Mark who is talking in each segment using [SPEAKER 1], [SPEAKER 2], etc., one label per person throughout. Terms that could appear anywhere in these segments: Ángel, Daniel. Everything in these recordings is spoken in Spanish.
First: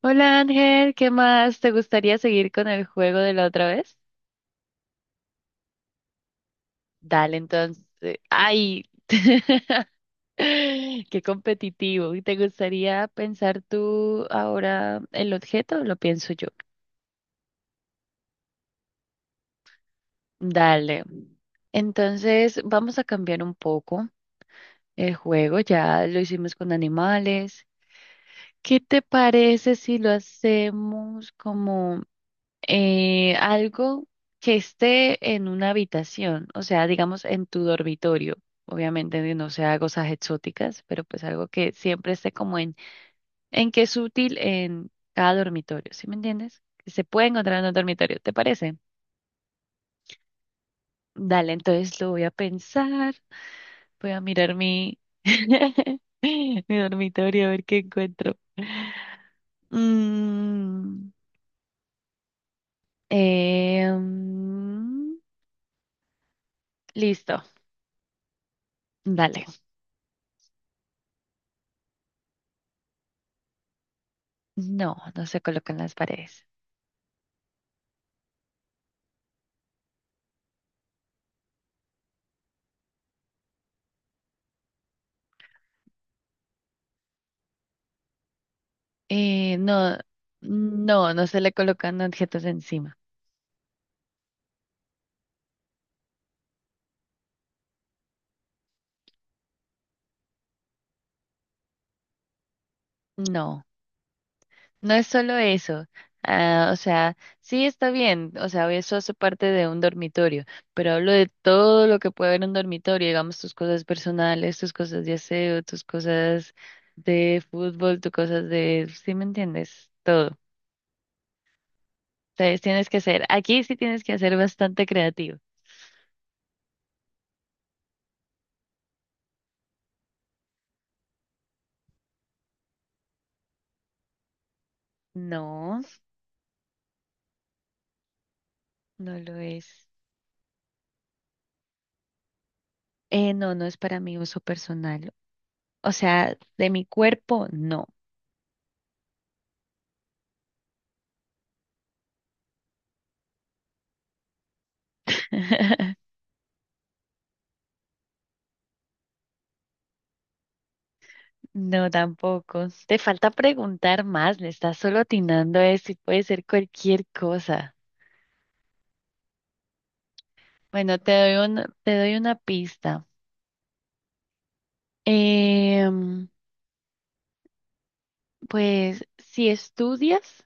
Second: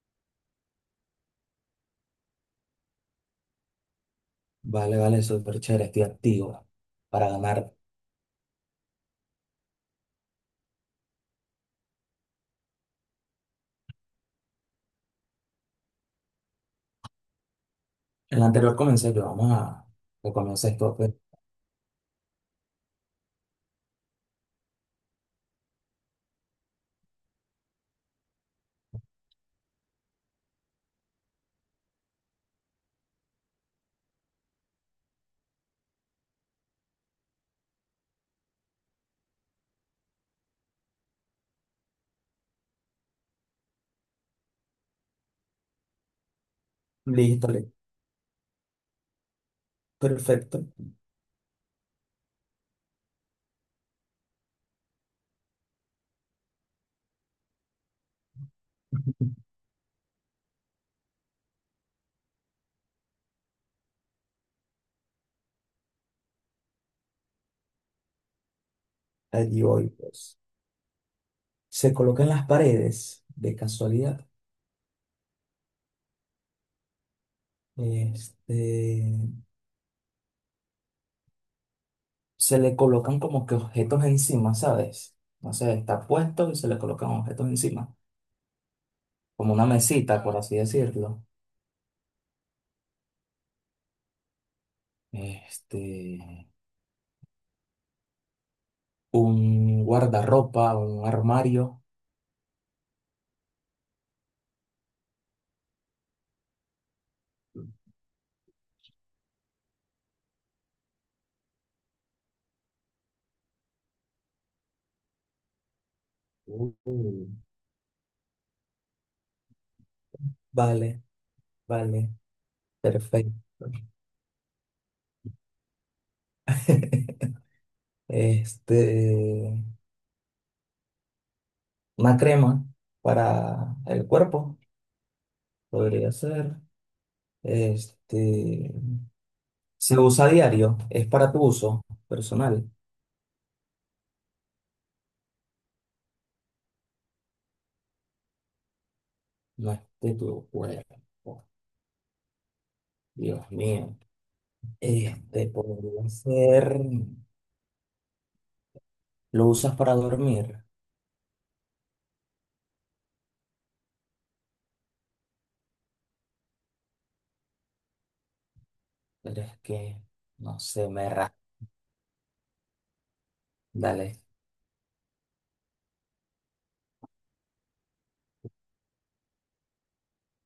[SPEAKER 1] Hola Ángel, ¿qué más? ¿Te gustaría seguir con el juego de la otra vez?
[SPEAKER 2] Vale, vale, súper chévere, estoy activo para
[SPEAKER 1] Dale,
[SPEAKER 2] ganar.
[SPEAKER 1] entonces. ¡Ay! ¡Qué competitivo! ¿Te gustaría pensar tú ahora el objeto o lo pienso yo?
[SPEAKER 2] En la anterior comencé yo, vamos a comenzar esto,
[SPEAKER 1] Dale.
[SPEAKER 2] pues.
[SPEAKER 1] Entonces, vamos a cambiar un poco el juego. Ya lo hicimos con animales. ¿Qué te parece si lo hacemos como... algo que esté en una habitación, o sea, digamos en tu dormitorio. Obviamente no sea cosas exóticas, pero pues algo que siempre esté como en que es útil en cada dormitorio, ¿sí me entiendes? Que se puede
[SPEAKER 2] Listo,
[SPEAKER 1] encontrar en
[SPEAKER 2] listo,
[SPEAKER 1] un dormitorio, ¿te parece?
[SPEAKER 2] perfecto.
[SPEAKER 1] Dale, entonces lo voy a pensar, voy a mirar mi dormitorio a ver qué encuentro. Mm, em, listo, dale.
[SPEAKER 2] Allí voy, pues. Se colocan las paredes, de casualidad.
[SPEAKER 1] No, no se colocan las paredes.
[SPEAKER 2] Este, Se le colocan como que objetos encima, ¿sabes? No sé, está puesto y se le colocan objetos encima. Como
[SPEAKER 1] Eh,
[SPEAKER 2] una
[SPEAKER 1] no,
[SPEAKER 2] mesita, por así
[SPEAKER 1] no,
[SPEAKER 2] decirlo.
[SPEAKER 1] no se le colocan objetos encima.
[SPEAKER 2] Este, un guardarropa, un armario.
[SPEAKER 1] No, no es solo eso. Ah, o sea, sí está bien, o sea, eso hace parte de un dormitorio, pero hablo de todo lo que puede haber en un dormitorio, digamos tus cosas personales, tus cosas de aseo, tus cosas
[SPEAKER 2] Uh,
[SPEAKER 1] de fútbol, tus cosas de, ¿sí me entiendes? Todo.
[SPEAKER 2] vale, vale.
[SPEAKER 1] Entonces tienes que ser,
[SPEAKER 2] Perfecto.
[SPEAKER 1] aquí sí tienes que ser bastante creativo.
[SPEAKER 2] Este, una crema para el cuerpo,
[SPEAKER 1] No,
[SPEAKER 2] podría ser. Este,
[SPEAKER 1] no lo es.
[SPEAKER 2] se usa a diario, es para tu uso personal,
[SPEAKER 1] No, no es para mi uso personal. O sea, de mi cuerpo, no.
[SPEAKER 2] no es de tu cuerpo. Dios mío. Este, podría ser. Lo usas para dormir,
[SPEAKER 1] No, tampoco. Te falta preguntar más, le estás solo atinando a eso y puede ser cualquier cosa.
[SPEAKER 2] pero es no sé,
[SPEAKER 1] Bueno,
[SPEAKER 2] me ra.
[SPEAKER 1] te doy una pista.
[SPEAKER 2] Dale.
[SPEAKER 1] Em, pues si estudias,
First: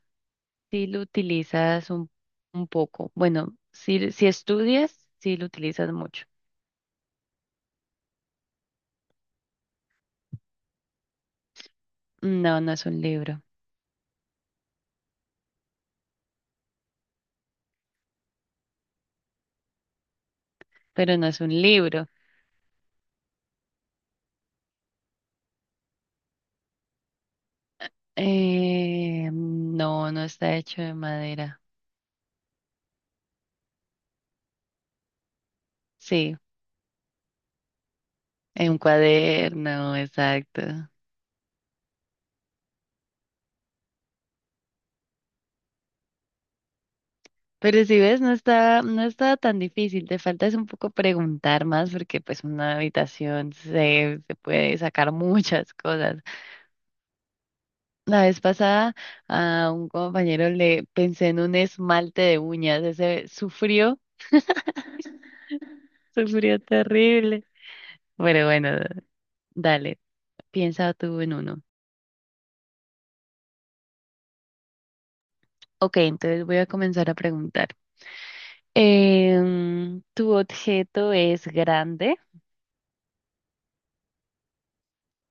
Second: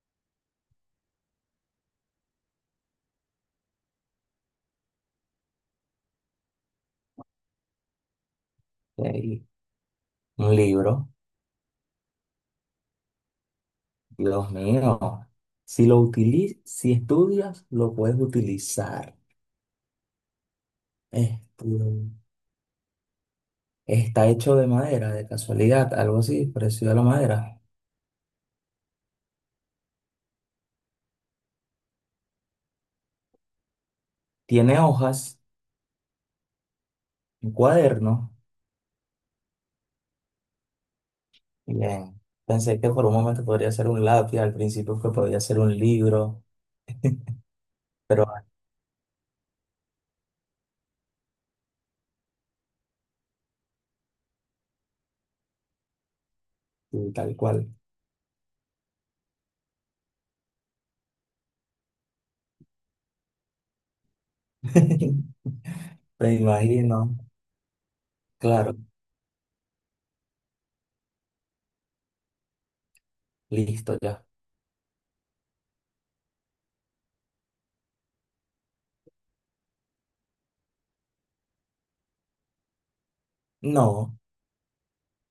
[SPEAKER 1] sí lo utilizas un poco. Bueno, si estudias, sí lo utilizas mucho.
[SPEAKER 2] Ahí. Un libro,
[SPEAKER 1] No, no es un libro,
[SPEAKER 2] Dios mío. Si lo utilizas, si estudias, lo puedes utilizar.
[SPEAKER 1] pero no es un
[SPEAKER 2] Este,
[SPEAKER 1] libro.
[SPEAKER 2] está hecho de madera, de casualidad, algo así, parecido a la madera.
[SPEAKER 1] No, no está hecho de madera.
[SPEAKER 2] Tiene hojas,
[SPEAKER 1] Sí,
[SPEAKER 2] un cuaderno.
[SPEAKER 1] en un cuaderno, exacto.
[SPEAKER 2] Bien, pensé que por un momento podría ser un lápiz, al principio que podría ser un libro,
[SPEAKER 1] Pero si ves,
[SPEAKER 2] pero
[SPEAKER 1] no está tan difícil. Te falta es un poco preguntar más porque pues una habitación se puede sacar muchas cosas.
[SPEAKER 2] así, tal cual.
[SPEAKER 1] La vez pasada a un compañero le pensé en un esmalte de uñas. Ese sufrió,
[SPEAKER 2] Me
[SPEAKER 1] sufrió
[SPEAKER 2] imagino.
[SPEAKER 1] terrible. Pero bueno,
[SPEAKER 2] Claro,
[SPEAKER 1] dale, piensa tú en uno.
[SPEAKER 2] listo ya.
[SPEAKER 1] Ok, entonces voy a comenzar a preguntar. Tu objeto es grande,
[SPEAKER 2] No,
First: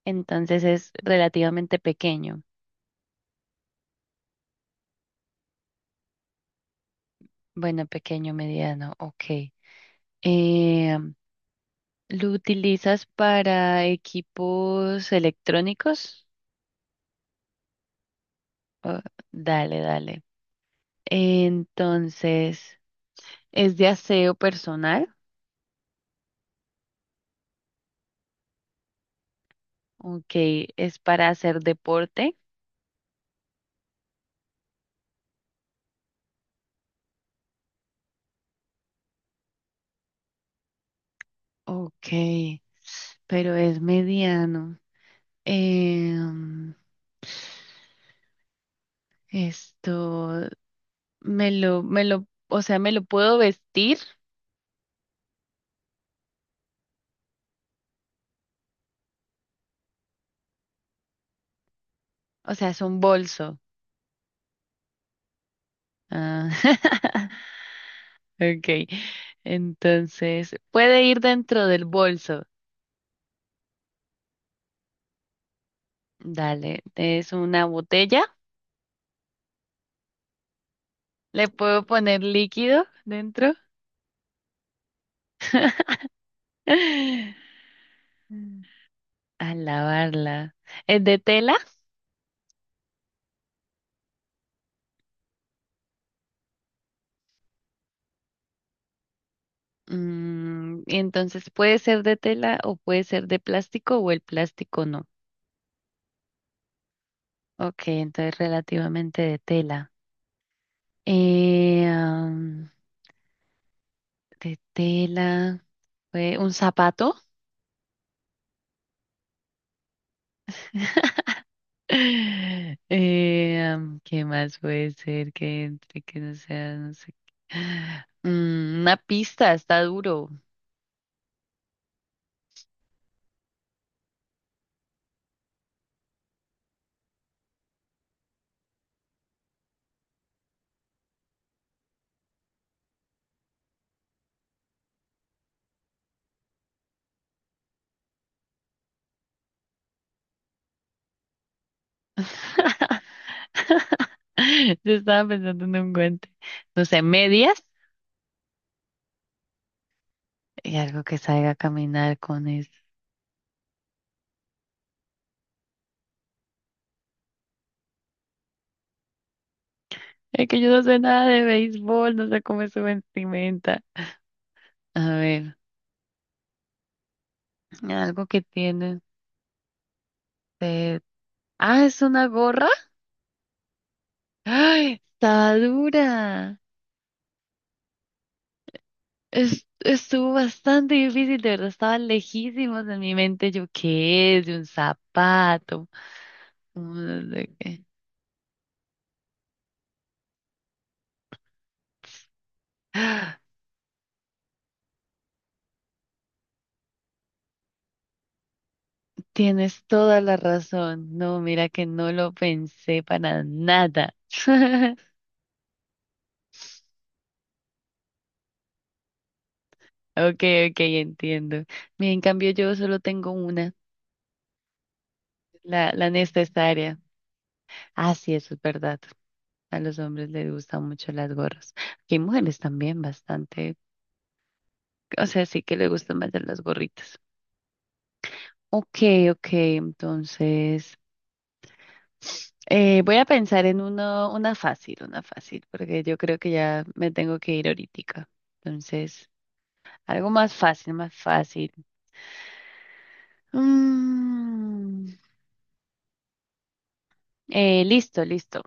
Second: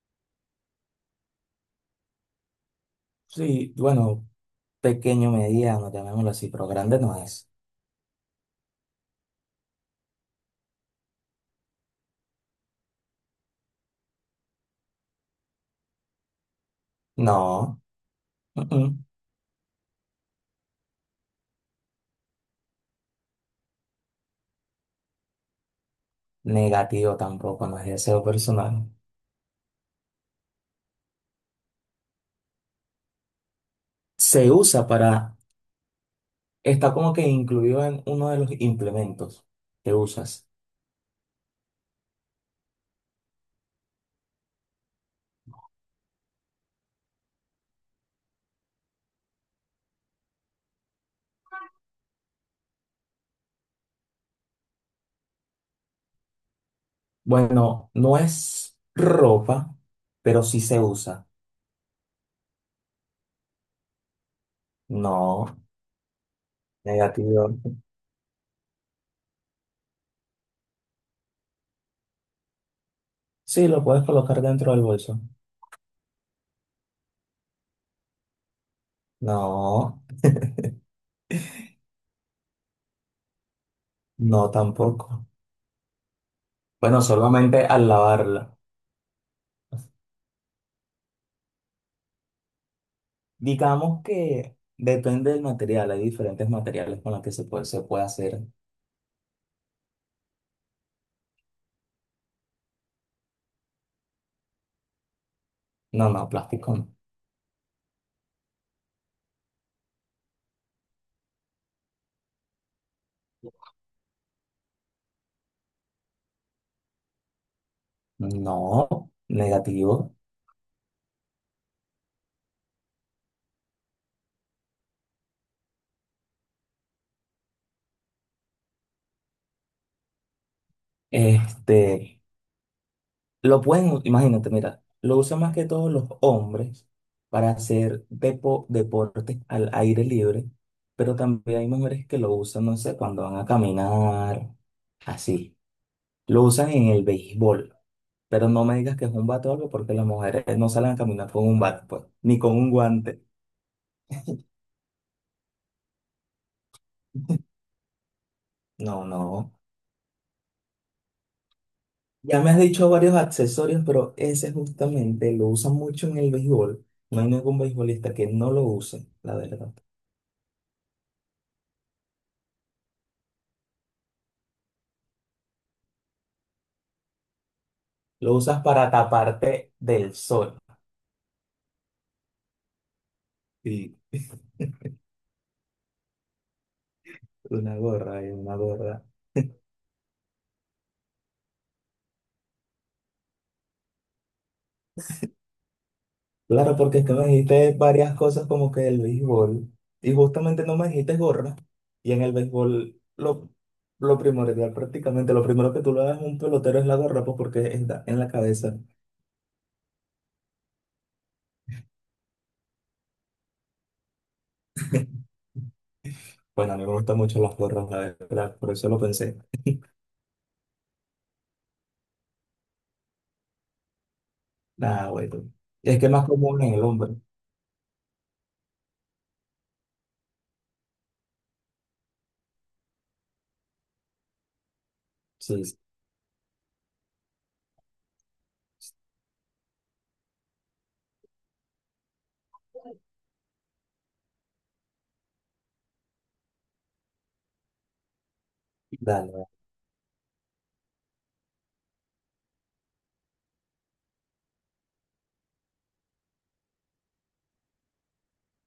[SPEAKER 1] entonces es relativamente pequeño.
[SPEAKER 2] sí, bueno, pequeño, mediano, llamémoslo así, pero grande no es.
[SPEAKER 1] Bueno, pequeño, mediano, ok. Em, ¿Lo utilizas para equipos electrónicos?
[SPEAKER 2] No, mm,
[SPEAKER 1] Oh,
[SPEAKER 2] mm.
[SPEAKER 1] dale, dale. Entonces, ¿es de aseo personal?
[SPEAKER 2] Negativo tampoco, no es deseo personal.
[SPEAKER 1] Ok. ¿Es para hacer deporte?
[SPEAKER 2] Se usa para, está como que incluido en uno de los implementos que usas.
[SPEAKER 1] Ok. Pero es mediano. Em, esto. Me lo, o sea, me lo puedo vestir,
[SPEAKER 2] Bueno, no es ropa, pero sí se usa.
[SPEAKER 1] o sea, es un bolso.
[SPEAKER 2] No,
[SPEAKER 1] Ah,
[SPEAKER 2] negativo.
[SPEAKER 1] ok. Entonces, puede ir dentro del bolso.
[SPEAKER 2] Sí, lo puedes colocar dentro del bolso.
[SPEAKER 1] Dale, es una botella.
[SPEAKER 2] No,
[SPEAKER 1] Le puedo poner líquido dentro.
[SPEAKER 2] no tampoco. Bueno, solamente al lavarla.
[SPEAKER 1] A lavarla. ¿Es de tela?
[SPEAKER 2] Digamos que depende del material. Hay diferentes materiales con los que se puede hacer.
[SPEAKER 1] Mm, entonces puede ser de tela o puede ser de plástico o el plástico no.
[SPEAKER 2] No, no, plástico no.
[SPEAKER 1] Ok, entonces relativamente de tela. Eh, de tela, fue un zapato.
[SPEAKER 2] No, negativo.
[SPEAKER 1] ¿Qué más puede ser que entre, que no sea, no sé? ¿qué? Mm, una pista, está duro.
[SPEAKER 2] Este. Imagínate, mira, lo usan más que todos los hombres para hacer deportes al aire libre, pero también hay mujeres que lo usan, no sé, cuando van a caminar, así. Lo usan en el béisbol, pero no me digas que es un bate o algo porque las mujeres no salen a caminar con un bate, pues, ni con un guante.
[SPEAKER 1] Yo estaba pensando en un guante. No sé, medias
[SPEAKER 2] No, no.
[SPEAKER 1] y algo que salga a caminar
[SPEAKER 2] Ya
[SPEAKER 1] con
[SPEAKER 2] me has
[SPEAKER 1] eso.
[SPEAKER 2] dicho varios accesorios, pero ese justamente lo usan mucho en el béisbol. No hay ningún beisbolista que no lo use, la verdad.
[SPEAKER 1] Es que yo no sé nada de béisbol, no sé cómo es su vestimenta. A ver, algo
[SPEAKER 2] Lo
[SPEAKER 1] que
[SPEAKER 2] usas para
[SPEAKER 1] tiene.
[SPEAKER 2] taparte del sol.
[SPEAKER 1] de- Ah, es una gorra.
[SPEAKER 2] Sí,
[SPEAKER 1] ¡Ay! Está dura.
[SPEAKER 2] una gorra y una gorra.
[SPEAKER 1] Estuvo bastante difícil, de verdad, estaba lejísimos en mi mente. Yo, ¿qué es? De un zapato.
[SPEAKER 2] Claro, porque es
[SPEAKER 1] Un
[SPEAKER 2] que me
[SPEAKER 1] no sé
[SPEAKER 2] dijiste
[SPEAKER 1] qué.
[SPEAKER 2] varias cosas como que el béisbol. Y justamente no me dijiste gorra. Y en el béisbol
[SPEAKER 1] ¡Ah!
[SPEAKER 2] lo, lo primordial prácticamente, lo primero que tú le das a un pelotero es la gorra, pues porque está en la cabeza.
[SPEAKER 1] Tienes toda la razón. No, mira que no lo pensé para nada.
[SPEAKER 2] Bueno, a mí me gustan mucho las gorras, la verdad. Por eso lo pensé.
[SPEAKER 1] Ok, ok, entiendo. Mira, en cambio yo solo tengo una,
[SPEAKER 2] Nada, bueno. Es que
[SPEAKER 1] la
[SPEAKER 2] es más común en el
[SPEAKER 1] necesaria.
[SPEAKER 2] hombre.
[SPEAKER 1] Ah, sí, eso es verdad. A los hombres les gustan mucho las gorras. Que hay mujeres también bastante, o sea, sí
[SPEAKER 2] Sí, sí.
[SPEAKER 1] que les gustan más de las gorritas.
[SPEAKER 2] Sí.
[SPEAKER 1] Ok, ok, entonces voy a pensar en uno, una fácil, porque yo creo que ya me tengo que ir ahorita. Entonces,
[SPEAKER 2] Dale. Dale.
[SPEAKER 1] algo más fácil, más fácil. Mm, listo, listo.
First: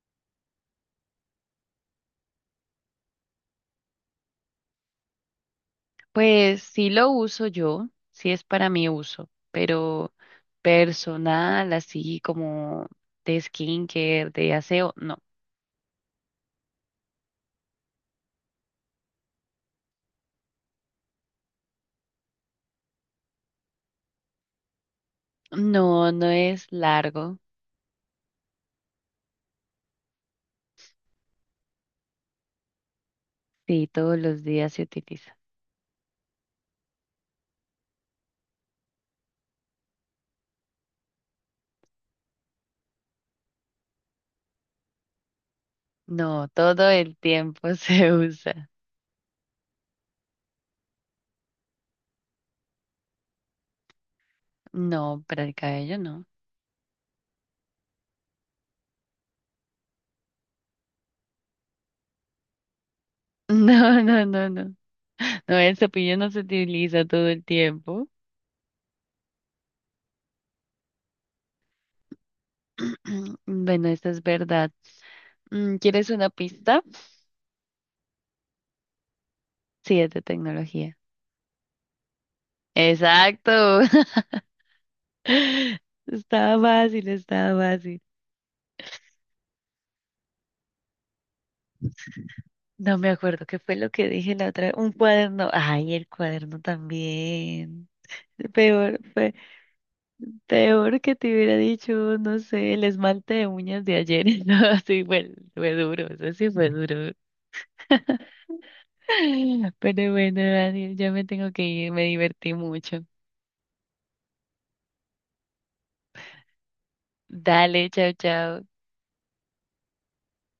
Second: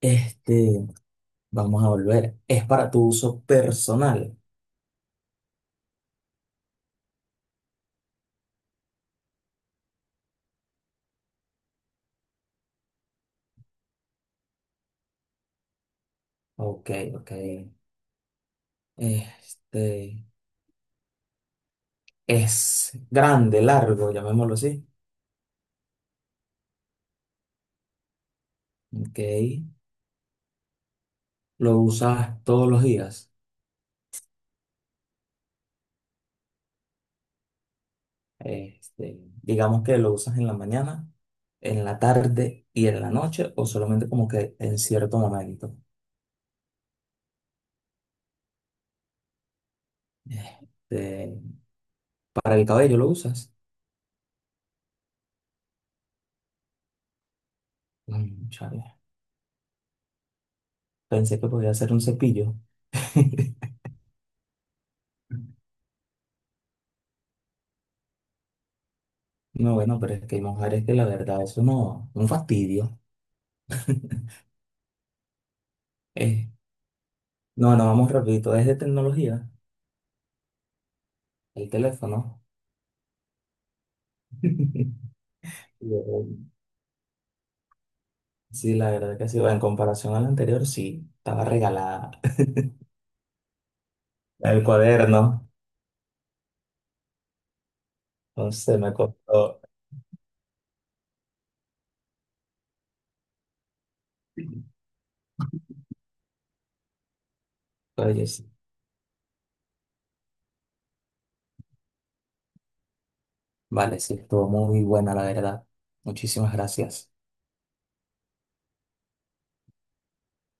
[SPEAKER 2] Este, vamos a volver. Es para tu uso personal.
[SPEAKER 1] Pues sí lo uso yo, sí es para mi uso, pero personal, así como de skincare, de aseo, no.
[SPEAKER 2] Ok, ok. Este es grande, largo, llamémoslo así.
[SPEAKER 1] No, no es largo.
[SPEAKER 2] Ok. Lo usas todos los días.
[SPEAKER 1] Sí, todos los días se utiliza.
[SPEAKER 2] Digamos que lo usas en la mañana, en la tarde y en la noche, o solamente como que en cierto momento.
[SPEAKER 1] No, todo el tiempo se usa.
[SPEAKER 2] Este, para el cabello lo usas.
[SPEAKER 1] No, para el cabello no.
[SPEAKER 2] Mm, chale. Pensé que podía ser un cepillo.
[SPEAKER 1] No, no, no, no. No, el cepillo no se utiliza todo el tiempo.
[SPEAKER 2] No, bueno, pero es que hay mujeres que la verdad eso no, un fastidio.
[SPEAKER 1] Bueno, esta es verdad. Mm, ¿quieres una
[SPEAKER 2] Eh,
[SPEAKER 1] pista?
[SPEAKER 2] no, no, vamos rapidito. Es de tecnología.
[SPEAKER 1] Sí, es de tecnología.
[SPEAKER 2] El teléfono.
[SPEAKER 1] Exacto.
[SPEAKER 2] Yo,
[SPEAKER 1] Estaba fácil, estaba fácil.
[SPEAKER 2] sí, la verdad que sí. Bueno En comparación al anterior, sí, estaba regalada.
[SPEAKER 1] No me acuerdo qué fue lo que dije la
[SPEAKER 2] El
[SPEAKER 1] otra. Un
[SPEAKER 2] cuaderno.
[SPEAKER 1] cuaderno. Ay, el cuaderno también.
[SPEAKER 2] Entonces me
[SPEAKER 1] Peor,
[SPEAKER 2] costó.
[SPEAKER 1] peor que te hubiera dicho, no sé, el esmalte de uñas de ayer. No, sí, fue duro, eso sí fue duro.
[SPEAKER 2] Oye, sí.
[SPEAKER 1] Pero bueno, Daniel, ya me tengo que ir, me divertí mucho.
[SPEAKER 2] Vale, sí, estuvo muy buena, la verdad. Muchísimas gracias.
[SPEAKER 1] Dale, chao, chao.